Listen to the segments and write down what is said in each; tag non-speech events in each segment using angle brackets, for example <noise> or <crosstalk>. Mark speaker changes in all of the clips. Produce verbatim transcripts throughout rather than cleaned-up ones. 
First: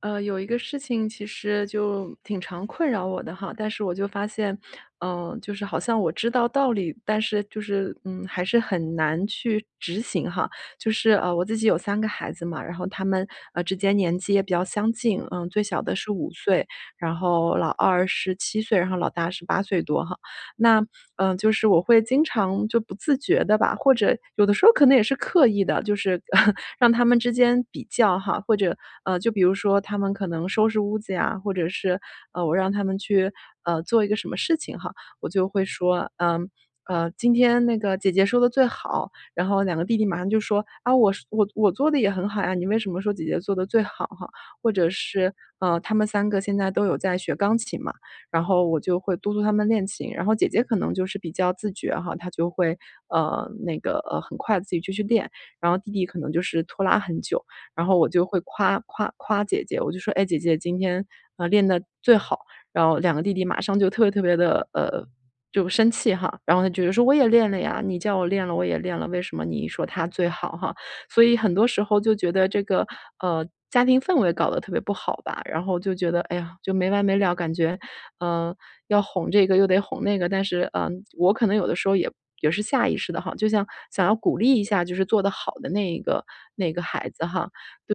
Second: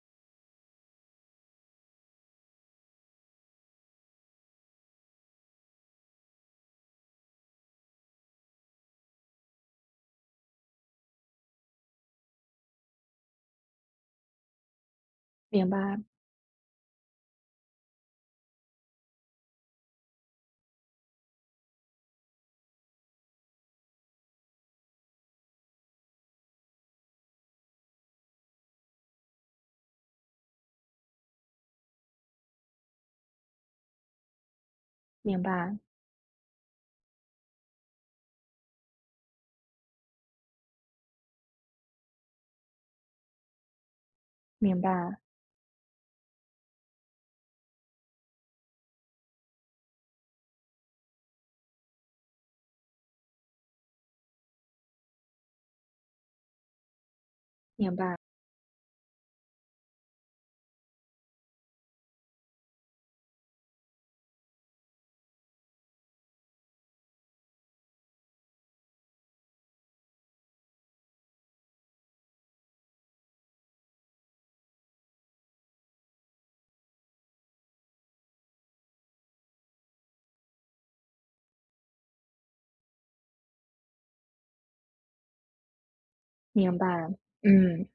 Speaker 1: 呃，有一个事情其实就挺常困扰我的哈，但是我就发现，嗯、就是好像我知道道理，但是就是嗯，还是很难去执行哈。就是呃，我自己有三个孩子嘛，然后他们呃之间年纪也比较相近，嗯，最
Speaker 2: 明
Speaker 1: 小的
Speaker 2: 白，
Speaker 1: 是五岁，然后老二十七岁，然后老大是八岁多哈。那，嗯，呃就是我会经常就不自觉的吧，或者有的时候可能也是刻意的，就是 <laughs> 让他们之间比较哈，或者，呃，就比如说他们可能收拾屋子呀，或者是，呃，我让他们去，呃，做一个什么事情哈，我
Speaker 2: 明
Speaker 1: 就会
Speaker 2: 白，
Speaker 1: 说，嗯，呃，今天那个姐姐说的最好，然后两个弟弟马上就说："啊，我是我我做的也很好呀，你为什么说姐姐做的最好哈？"或
Speaker 2: 明
Speaker 1: 者
Speaker 2: 白，
Speaker 1: 是，呃，他们三个现在都有在学钢琴嘛，然后我就会督促他们练琴。然后姐姐可能就是比较自觉哈，她就会呃那个呃很快自己就去练，然后弟弟可能就是拖拉很久，然
Speaker 2: 明
Speaker 1: 后我
Speaker 2: 白，
Speaker 1: 就会夸夸夸姐姐，我就说："哎，姐姐今天呃练的最好。"然后两个弟弟马上就特别特别的呃就生气哈，然后他觉得说："我也练了呀，你叫我练了，我也练了，为什么你说他最好哈？"所以很多时候就觉得这个呃家庭氛围搞得特别不好吧，然后就觉得哎呀就没完没了，感觉嗯，要哄这个又得哄那个，但是，嗯，呃我可能有的时候也也是下意识的哈，就像想要鼓励一下就是做得好的那一个那
Speaker 2: 明
Speaker 1: 个
Speaker 2: 白，
Speaker 1: 孩子哈。
Speaker 2: 嗯，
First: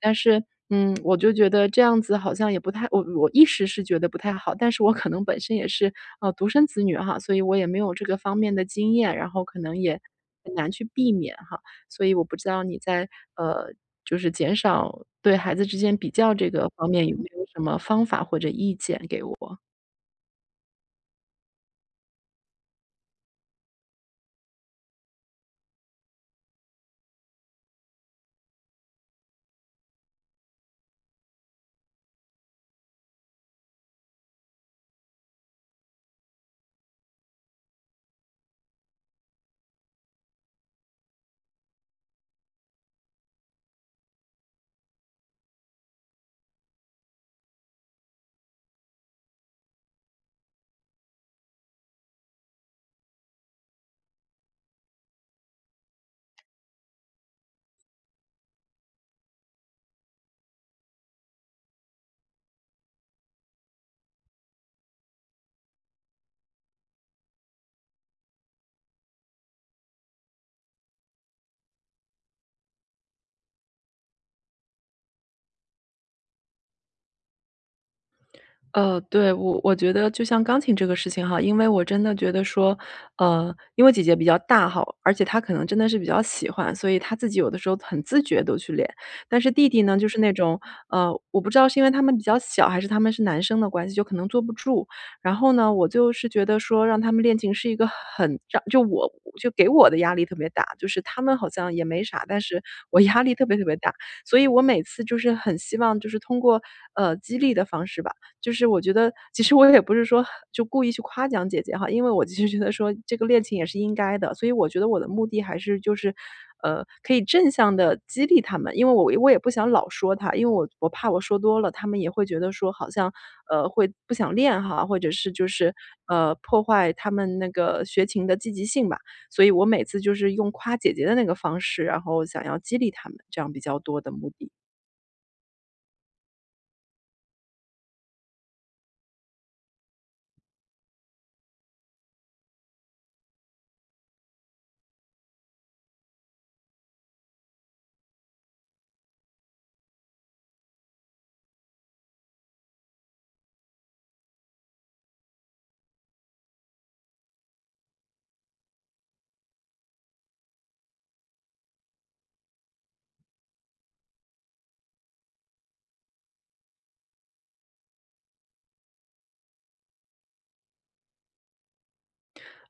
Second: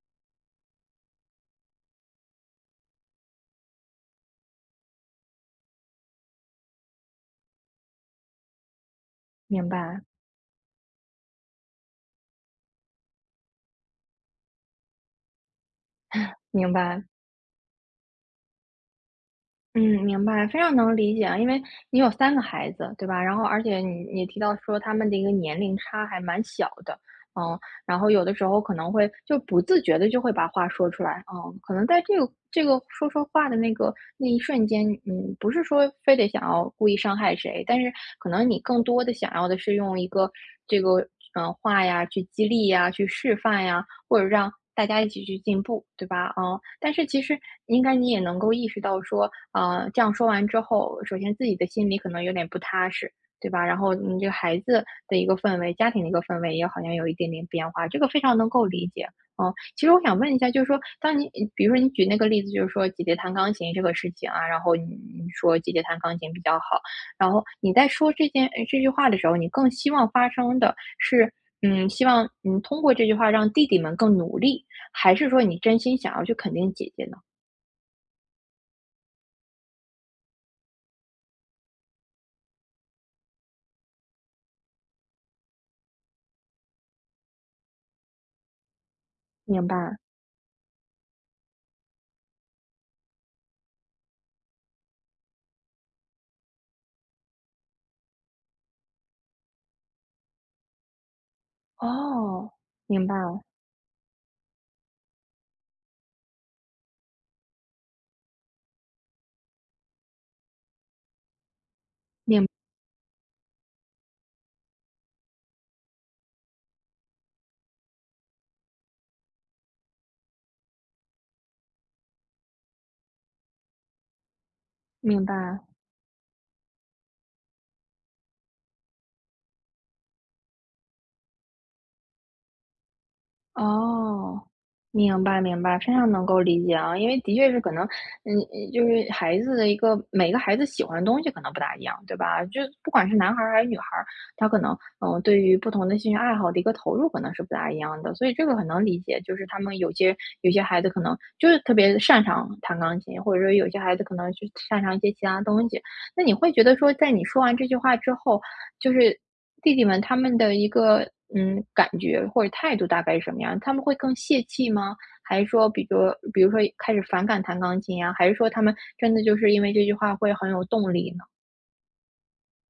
Speaker 1: 但是，嗯，我就觉得这样子好像也不太我我一时是觉得不太好，但是我可能本身也是，呃，独生子女哈，所以我也没有这个方面的经验，然后可
Speaker 2: 明
Speaker 1: 能也
Speaker 2: 白，
Speaker 1: 很难去避免哈。所以我不知道你在，呃，就是减少对孩子之间比较这个
Speaker 2: 明
Speaker 1: 方
Speaker 2: 白。
Speaker 1: 面有没有什么方法或者意见给我？
Speaker 2: 嗯，明白，非常能理解啊。因为你有三个孩子，对吧？然后而且你你提到说他们的一个年龄差还蛮小的，嗯。然后有的时候可能会就不自觉的就会把话说出来，嗯。可能在这个这个说说话的那个那一瞬间，嗯，不是说非得想要故意伤害谁，但是可能你更多的想要的是用一个这个，嗯呃话呀去激励呀、去示范呀，或者让大家一起去进步，对吧？嗯，但是其实应该你也能够意识到说，呃，这样说完之后，首先自己的心里可能有点不踏实，对吧？然后你这个孩子的一个氛围，家庭的一个氛围也好像有一点点变化，这个非常能够理解。嗯，其实我想问一下，就是说，当你比如说你举那个例子，就是说姐姐弹钢琴这个事情啊，然后你你说姐姐弹钢琴比较好，然后你在说这件呃这句话的时候，你更希望发生的是嗯，希望嗯通过这句话让弟弟们更努力，还是说你真心想要去肯定姐姐呢？
Speaker 1: 呃，对，我我觉得就像钢琴这个事情哈，因为我真的觉得说，呃，因为姐姐比较大哈，而且她可能真的是比较喜欢，所以她自己有的时候很自觉都去练。但是
Speaker 2: 明
Speaker 1: 弟弟
Speaker 2: 白，
Speaker 1: 呢，就是那种，呃，我不知道是因为他们比较小，还是他们是男生的关系，就可能坐不住。然后呢，我就是觉得说让他们练琴是一个很让就我就给我的压力特别大，就是他们好像也没啥，但
Speaker 2: 哦，
Speaker 1: 是我
Speaker 2: 明白，
Speaker 1: 压力
Speaker 2: 了，
Speaker 1: 特别特别大。所以我每次就是很希望就是通过，呃，激励的方式吧。就是我觉得其实我也不是说就故意去夸奖姐姐哈，因为我其实
Speaker 2: 明
Speaker 1: 觉得说这个恋情也是应该的，所以我觉得我的目的还是就是，呃，可以正向的激励他们。因为我我也不想老说他，因为我我怕我说多了，他们也会觉得说好像，呃，会不想练哈，或者
Speaker 2: 明
Speaker 1: 是
Speaker 2: 白
Speaker 1: 就
Speaker 2: 啊。
Speaker 1: 是，呃，破坏他们那个学琴的积极性吧。所以我每次就是用夸姐姐的那个方式，然后想要激励他们，这样比较多的目
Speaker 2: 哦，
Speaker 1: 的。
Speaker 2: 明白明白，非常能够理解啊。因为的确是可能，嗯，嗯就是孩子的一个每个孩子喜欢的东西可能不大一样，对吧？就不管是男孩儿还是女孩儿，他可能，嗯，呃对于不同的兴趣爱好的一个投入可能是不大一样的，所以这个很能理解。就是他们有些有些孩子可能就是特别擅长弹钢琴，或者说有些孩子可能就擅长一些其他东西，那你会觉得说，在你说完这句话之后，就是弟弟们他们的一个嗯感觉或者态度大概是什么样？他们会更泄气吗？还是说，比如比如说开始反感弹钢琴呀、还是说他们真的就是因为这句话会很有动力呢？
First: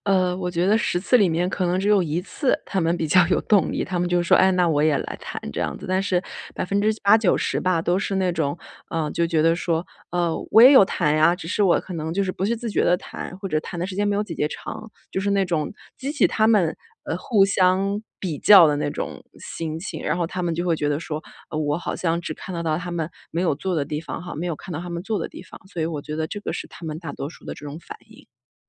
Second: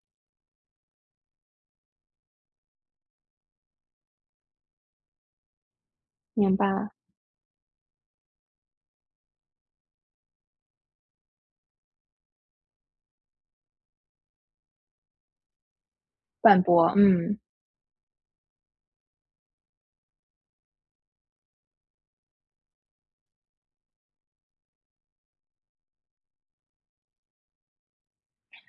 Speaker 1: 呃，我觉得十次里面可能只有一次他们比较有动力，他们就说："哎，那我也来谈。"这样子。但是
Speaker 2: 明
Speaker 1: 百分之
Speaker 2: 白，
Speaker 1: 八九十吧，都是那种，嗯，就觉得说："呃，我也有谈呀，只是我可能就是不是自觉的谈，或者谈的时间没有姐姐长。"就是那种激起他
Speaker 2: 反
Speaker 1: 们，
Speaker 2: 驳，
Speaker 1: 呃，
Speaker 2: 嗯。
Speaker 1: 互相比较的那种心情。然后他们就会觉得说："呃，我好像只看得到他们没有做的地方哈，没有看到他们做的地方。"所以我觉得这个是他们大多数的这种反应。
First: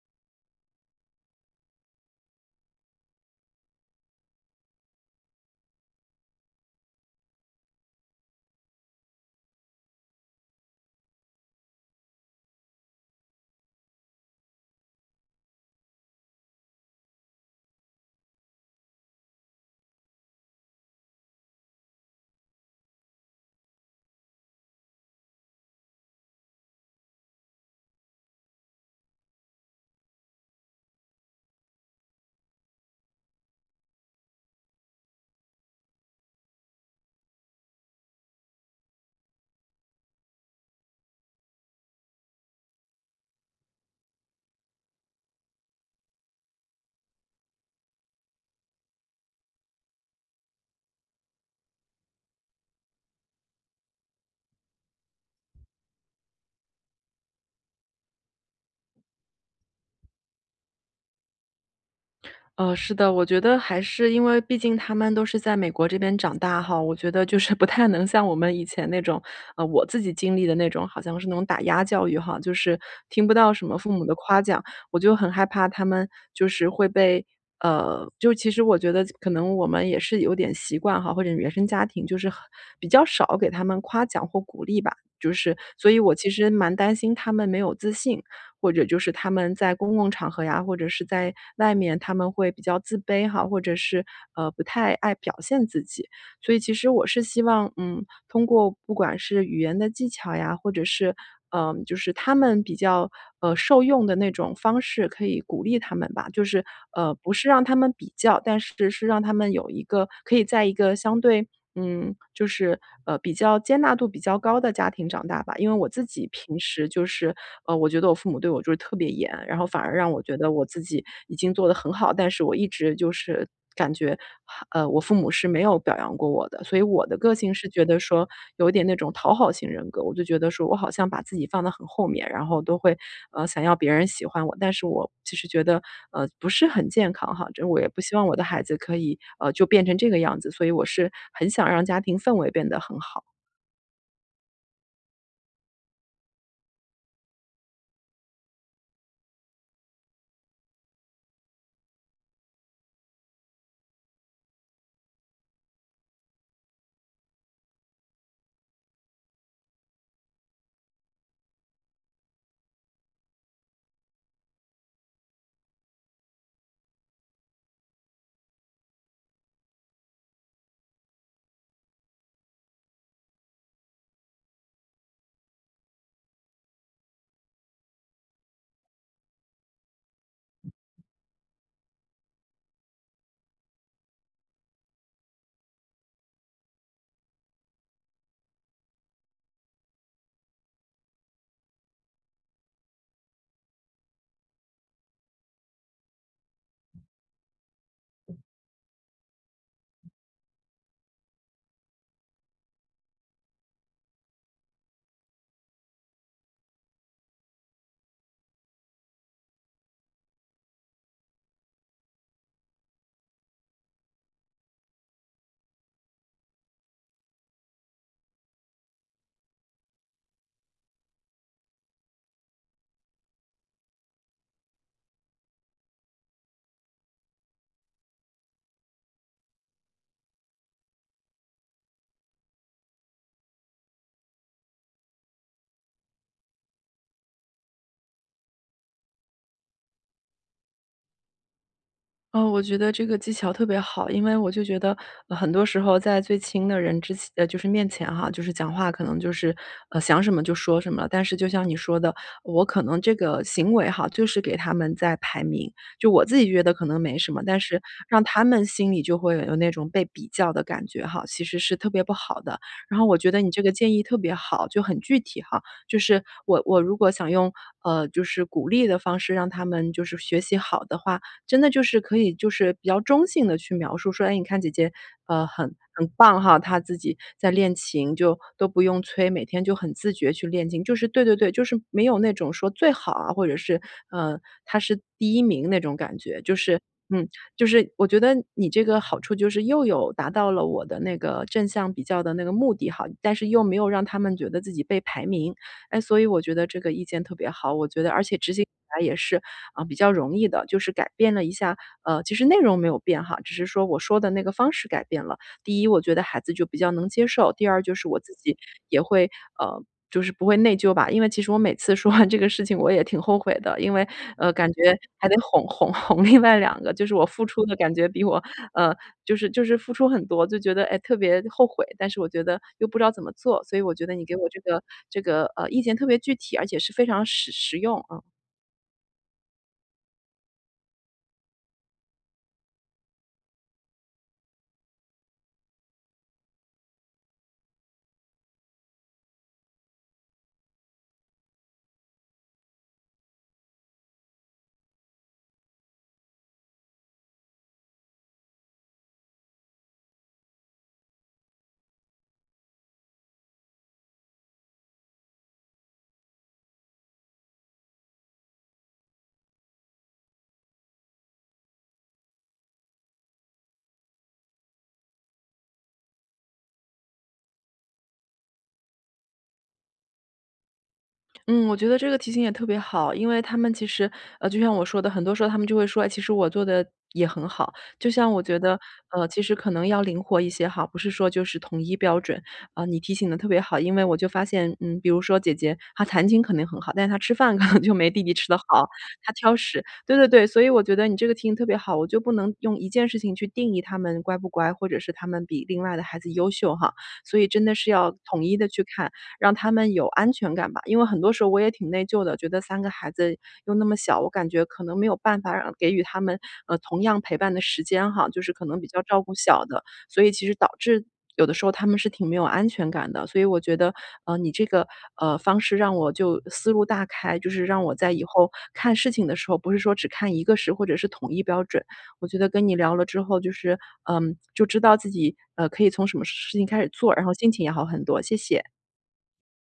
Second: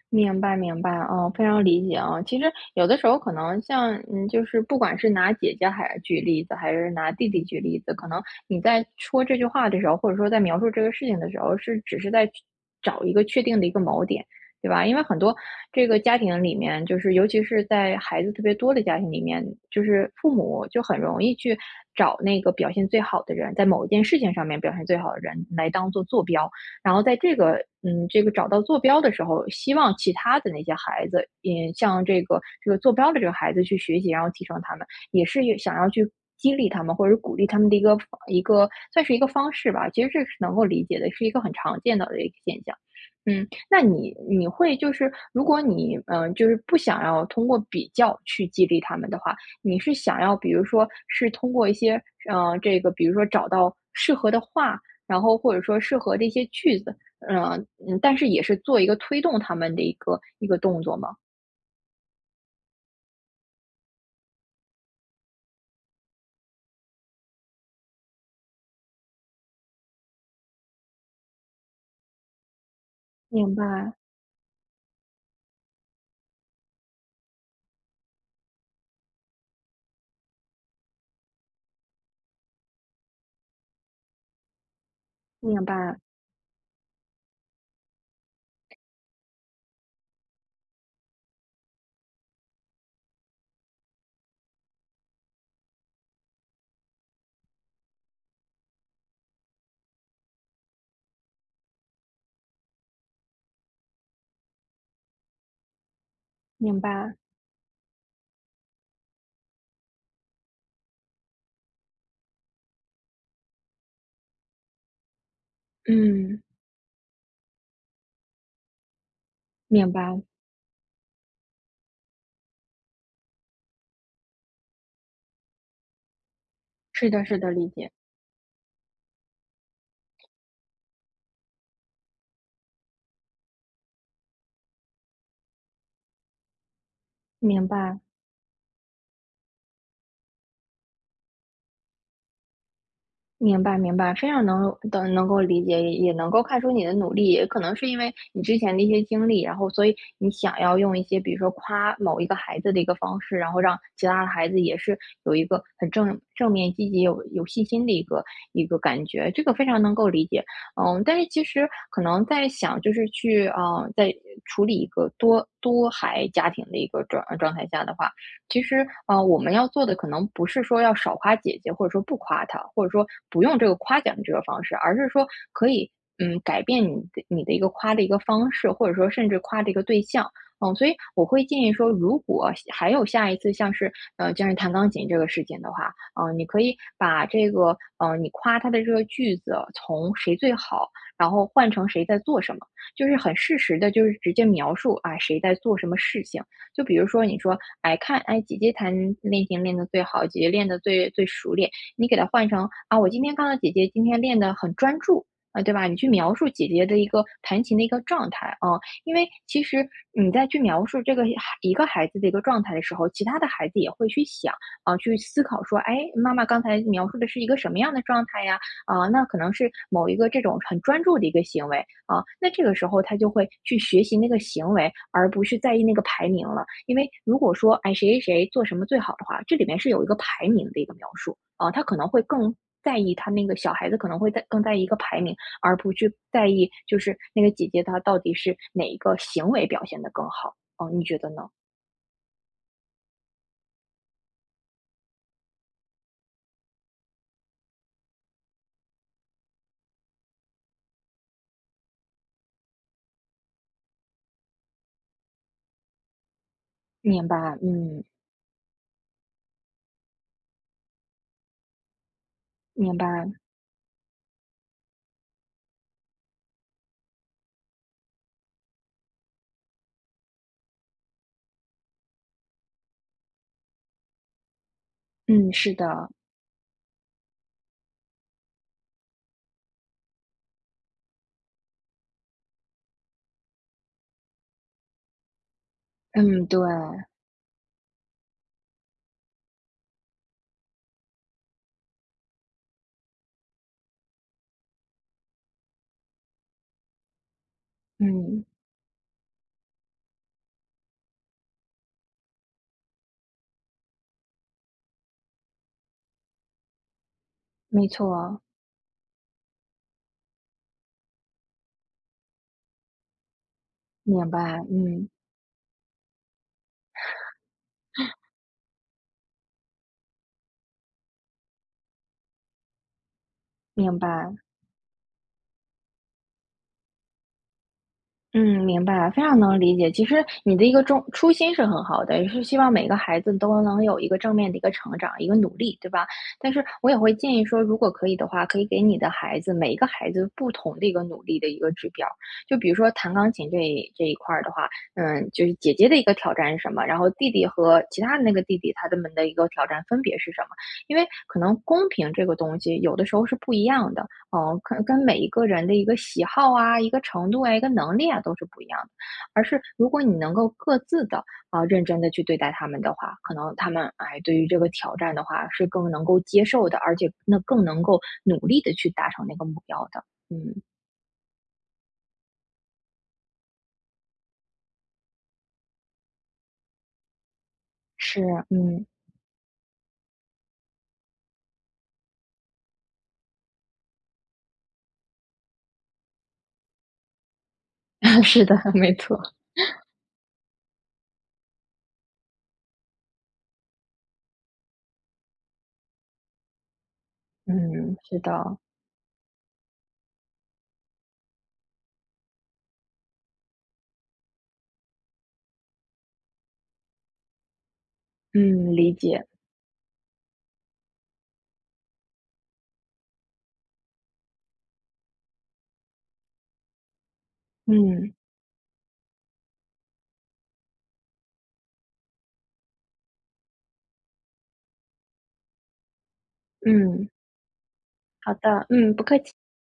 Speaker 2: 明白明白，哦，非常理解啊。其实有的时候可能像，嗯，就是不管是拿姐姐还举例子，还是拿弟弟举例子，可能你在说这句话的时候，或者说在描述这个事情的时候，是只是在去找一个确定的一个锚点，对吧？因为很多这个家庭里面，就是尤其是在孩子特别多的家庭里面，就是父母就很容易去找那个表现最好的人，在某一件事情上面表现最好的人来当做坐标。然后在这个嗯，这个找到坐标的时候，希望其他的那些孩子，嗯，像这个这个坐标的这个孩子去学习，然后提升他们，也是想要去激励他们或者鼓励他们的一个一个算是一个方式吧。其实这是能够理解的，是一个很常见到的一个现象。嗯，那你你会就是如果你嗯、呃就是不想要通过比较去激励他们的话，你是想要比如说是通过一些嗯、呃这个比如说找到适合的话，然后或者说适合的一些句子，呃，嗯，但是也是做一个推动他们的一个一个动作嘛。
Speaker 1: 呃，是的，我觉得还是因为毕竟他们都是在美国这边长大哈，我觉得就是 <laughs> 不太能像我们以前那种，呃，我自己经历的那种，好像是那种打压教育哈，就是听不到
Speaker 2: 明
Speaker 1: 什么父
Speaker 2: 白，
Speaker 1: 母的夸奖，我就很害怕他们就是会被，呃，就其实我觉得可能我们也是有点习惯哈，或者原生家庭就是很比较少给他们夸奖或鼓励吧，就是，
Speaker 2: 明
Speaker 1: 所
Speaker 2: 白，
Speaker 1: 以我其实蛮担心他们没有自信，或者就是他们在公共场合呀，或者是在外面他们会比较自卑哈，或者是呃不太爱表现自己。所以其实我是希望，嗯，通过不管是语言的技巧呀，或者是嗯、呃就是他们比较呃受用的那种方式，可以鼓励他们吧。就是
Speaker 2: 明
Speaker 1: 呃，
Speaker 2: 白，
Speaker 1: 不是让他们比较，但是是让他们有一个可以在一个相对嗯，就是，呃，比较接纳度比较高的家庭长大吧。因为我自己
Speaker 2: 嗯，
Speaker 1: 平时就是，呃，我觉得我父母对我就是特别严，然后反
Speaker 2: 明
Speaker 1: 而让我
Speaker 2: 白，
Speaker 1: 觉得我自己已经做得很好，但是我一直就是感觉，呃，我父母是没有表扬过我的，所以我
Speaker 2: 是
Speaker 1: 的
Speaker 2: 的，
Speaker 1: 个
Speaker 2: 是
Speaker 1: 性
Speaker 2: 的，
Speaker 1: 情
Speaker 2: 理
Speaker 1: 是觉
Speaker 2: 解，
Speaker 1: 得说有一点那种讨好型人格，我就觉得说我好像把自己放得很后面，然后都会，呃，想要别人喜欢我，但是我其实觉得，呃，不是很健康哈，这
Speaker 2: 明
Speaker 1: 我也
Speaker 2: 白。
Speaker 1: 不希望我的孩子可以，呃，就变成这个样子，所以我是很想让家庭氛围变得很好。
Speaker 2: 明白，明白，非常能的能够理解，也能够看出你的努力，也可能是因为你之前的一些经历，然后所以你想要用一些，比如说夸某一个孩子的一个方式，然后让其他的孩子也是有一个很正正面、积极、有有信心的一个一个感觉，这个非常能够理解。嗯，但是其实可能在想，就是去啊、呃在处理一个多多孩家庭的一个状状态下的话，其实啊，呃，我们要做的可能不是说要少夸姐姐，或者说不夸她，或者说不用这个夸奖的这个方式，而是说可以，嗯，改变你的你的一个夸的一个方式，或者说甚至夸的一个对象。嗯，所以我会建议说，如果还有下一次像是，呃，像是弹钢琴这个事情的话，嗯、你可以把这个，呃，你夸她的这个句子从谁最好，然后换成谁在做什么，就是很适时的，就是直接描述啊谁在做什么事情。就比如说你说，哎，看，哎，姐姐弹练琴练得最好，姐姐练得最最熟练，你给它换成啊，我今天看到姐姐今天练得很专注。啊，对吧？你去描述姐姐的一个弹琴的一个状态啊，因为其实你在去描述这个孩一个孩子的一个状态的时候，其他的孩子也会去想啊，去思考说，哎，妈妈刚才描述的是一个什么样的状态呀？啊，那可能是某一个这种很专注的一个行为，啊，那这个时候他就会去学习那个行为，而不是在意那个排名了。因为如果说，哎，谁谁谁做什么最好的话，这里面是有一个排名的一个描述啊，他可能会更在意他那个小孩子可能会在更在意一个排名，而不去在意就是那个姐姐她到底是哪一个行为表现的更好。哦，你觉得呢？
Speaker 1: 哦，我觉得这个技巧特别好，因为我就觉得，呃很多时候在最亲的人之前呃，就是面前哈，就是讲话可能就是，呃，想什么就说什么了。但是就像你说的，我可能这个行为哈，就是给他们在排名，就我自己觉得可能没
Speaker 2: 明
Speaker 1: 什
Speaker 2: 白，
Speaker 1: 么，但是
Speaker 2: 嗯，
Speaker 1: 让他们心里就会有那种被比较的感觉哈，其实是特别不好的。然
Speaker 2: 明
Speaker 1: 后我觉
Speaker 2: 白，
Speaker 1: 得你这个建议特别好，就很具体哈，就是我我如果想用，呃，就是鼓励的方式让他们就是学习好的话，真的就是可以就是比较中性的去描述说："哎，你看姐姐，呃，
Speaker 2: 嗯，是
Speaker 1: 很很
Speaker 2: 的，
Speaker 1: 棒哈，她自己在练琴，就都不用催，每天就很自觉去练琴。"就是对对对，就是没有那种说最好啊，或者是，呃，她是第一名那种感觉。
Speaker 2: 嗯，
Speaker 1: 就
Speaker 2: 对，
Speaker 1: 是嗯，就是我觉得你这个好处就是又有达到了我的那个正向比较的那个目的哈，但是又没有让他们觉得自己被排名。哎，所以我觉得这个意见特别好，我觉得而且
Speaker 2: 嗯，
Speaker 1: 执行起来也是，啊，比较容易的，就是改变了一下呃，其实内容没有变哈，只是说我说的那个方式改变了。第一，我觉得孩子就比较能接受，第二
Speaker 2: 没
Speaker 1: 就是我自
Speaker 2: 错，
Speaker 1: 己也会呃，就是不会内疚吧。因为其实我每次说完这个事情我也挺后悔的，因为，
Speaker 2: 明
Speaker 1: 呃，
Speaker 2: 白，
Speaker 1: 感觉
Speaker 2: 嗯，
Speaker 1: 还得哄哄哄另外两个，就是我付出的感觉比我呃，就是就是付出很多，就觉得，哎，特别后悔，但是我觉得又不知道怎么做，所以我
Speaker 2: 明
Speaker 1: 觉得你
Speaker 2: 白。
Speaker 1: 给我这个这个，呃，意见特别具体，而且是非常实实用。
Speaker 2: 嗯，明白，非常能理解。其实你的一个中初心是很好的，也是希望每个孩子都能有一个正面的一个成长，一个努力，对吧？但是我也会建议说，如果可以的话，可以给你的孩子每一个孩子不同的一个努力的一个指标。就比如说弹钢琴这一这一块儿的话，嗯，就是姐姐的一个挑战是什么，然后弟弟和其他的那个弟弟他们的一个挑战分别是什么？因为可能公平这个东西有的时候是不一样的。哦，可跟每一个人的一个喜好啊、一个程度啊、一个能力啊都是不一样的，而是如果你能够各自的啊、认真的去对待他们的话，可能他们哎对于这个挑战的话是更能够接受的，而且那更能够努力的去达成那个目标的。嗯，
Speaker 1: 嗯，我觉得这个提醒也特别好，因为他们其实，呃，就像我说的，很多时候他们就会说，哎，其实我做的也很好。就
Speaker 2: 是，
Speaker 1: 像我觉得，
Speaker 2: 嗯，
Speaker 1: 呃，其实可能要灵活一些哈，不是说就是统一标准。啊、你提醒的特别好，因为我就发现，嗯，比如说姐姐她弹琴肯定很好，但是她吃饭 <laughs> 可能就没弟
Speaker 2: <laughs>
Speaker 1: 弟
Speaker 2: 是
Speaker 1: 吃
Speaker 2: 的，
Speaker 1: 的好，
Speaker 2: 没错，
Speaker 1: 她挑食。对对对，所以我觉得你这个提醒特别好，我就不能用一件事情去定义他们乖不乖，或者是他们比另外的孩子优秀哈。所以真的是
Speaker 2: 嗯，
Speaker 1: 要
Speaker 2: 是
Speaker 1: 统一
Speaker 2: 的，
Speaker 1: 的去看。让他们有安全感吧。因为很多时候我也挺内疚的，觉得三个孩子又那么小，我感觉可能没有办法让给予他们，呃，同样陪伴的时间哈，就是可
Speaker 2: 嗯，
Speaker 1: 能比
Speaker 2: 理
Speaker 1: 较照
Speaker 2: 解，
Speaker 1: 顾小的，所以其实导致有的时候他们是挺没有安全感的。所以我觉得，呃，你这个，呃，方式让我就思路大开，就是让我在
Speaker 2: 嗯
Speaker 1: 以后看事情的时候，不是说只看一个事或者是统一标准。我觉得跟你聊了之后，就是，嗯，就知道自己，呃，可以从什么事情开始
Speaker 2: 嗯，
Speaker 1: 做，然后心情也好很多，
Speaker 2: 好
Speaker 1: 谢谢。
Speaker 2: 的，嗯，不客气。